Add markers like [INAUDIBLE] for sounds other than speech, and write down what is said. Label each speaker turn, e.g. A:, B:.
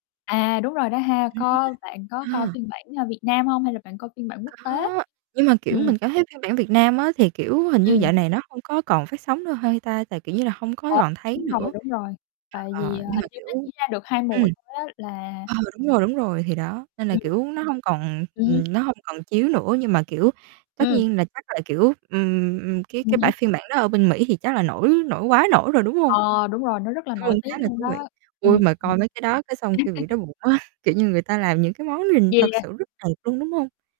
A: À, đúng rồi đó ha!
B: Ừm,
A: Có bạn có coi
B: à!
A: phiên bản, ờ, Việt Nam hông? Hay là bạn coi phiên bản quốc tế?
B: Có, nhưng mà, kiểu,
A: Ừm.
B: mình cảm thấy phiên bản Việt Nam á thì, kiểu, hình như dạo
A: Ừm.
B: này nó hông có còn phát sóng nữa hay ta? Tại, kiểu như là, hông có
A: Ờ,
B: còn thấy
A: đúng rồi,
B: nữa.
A: đúng rồi. Tại vì,
B: Ờ,
A: ờ,
B: nhưng mà,
A: hình như nó
B: kiểu,
A: chỉ ra được 2
B: ừm.
A: mùa thôi á là
B: Ờ, đúng rồi, đúng rồi, thì đó, nên là,
A: Ừm.
B: kiểu, nó hông còn
A: Ừm.
B: ừ, nó hông còn chiếu nữa nhưng mà, kiểu, tất
A: Ừm.
B: nhiên là chắc là, kiểu, ừm, ừm, ừm, cái cái
A: Ừm
B: bản
A: hứm.
B: phiên bản đó ở bên Mỹ thì chắc là nổi nổi quá nổi rồi, đúng hông?
A: Ờ, đúng rồi, nó rất là
B: Luôn
A: nổi tiếng
B: khá là
A: luôn đó.
B: thú vị.
A: Ừm,
B: Ôi,
A: ừm.
B: mà coi mấy cái đó cái xong cái bị
A: [LAUGHS]
B: đói bụng á, kiểu như người ta làm những cái món nhìn
A: Gây
B: thật
A: ra
B: sự rất đẹp luôn, đúng hông?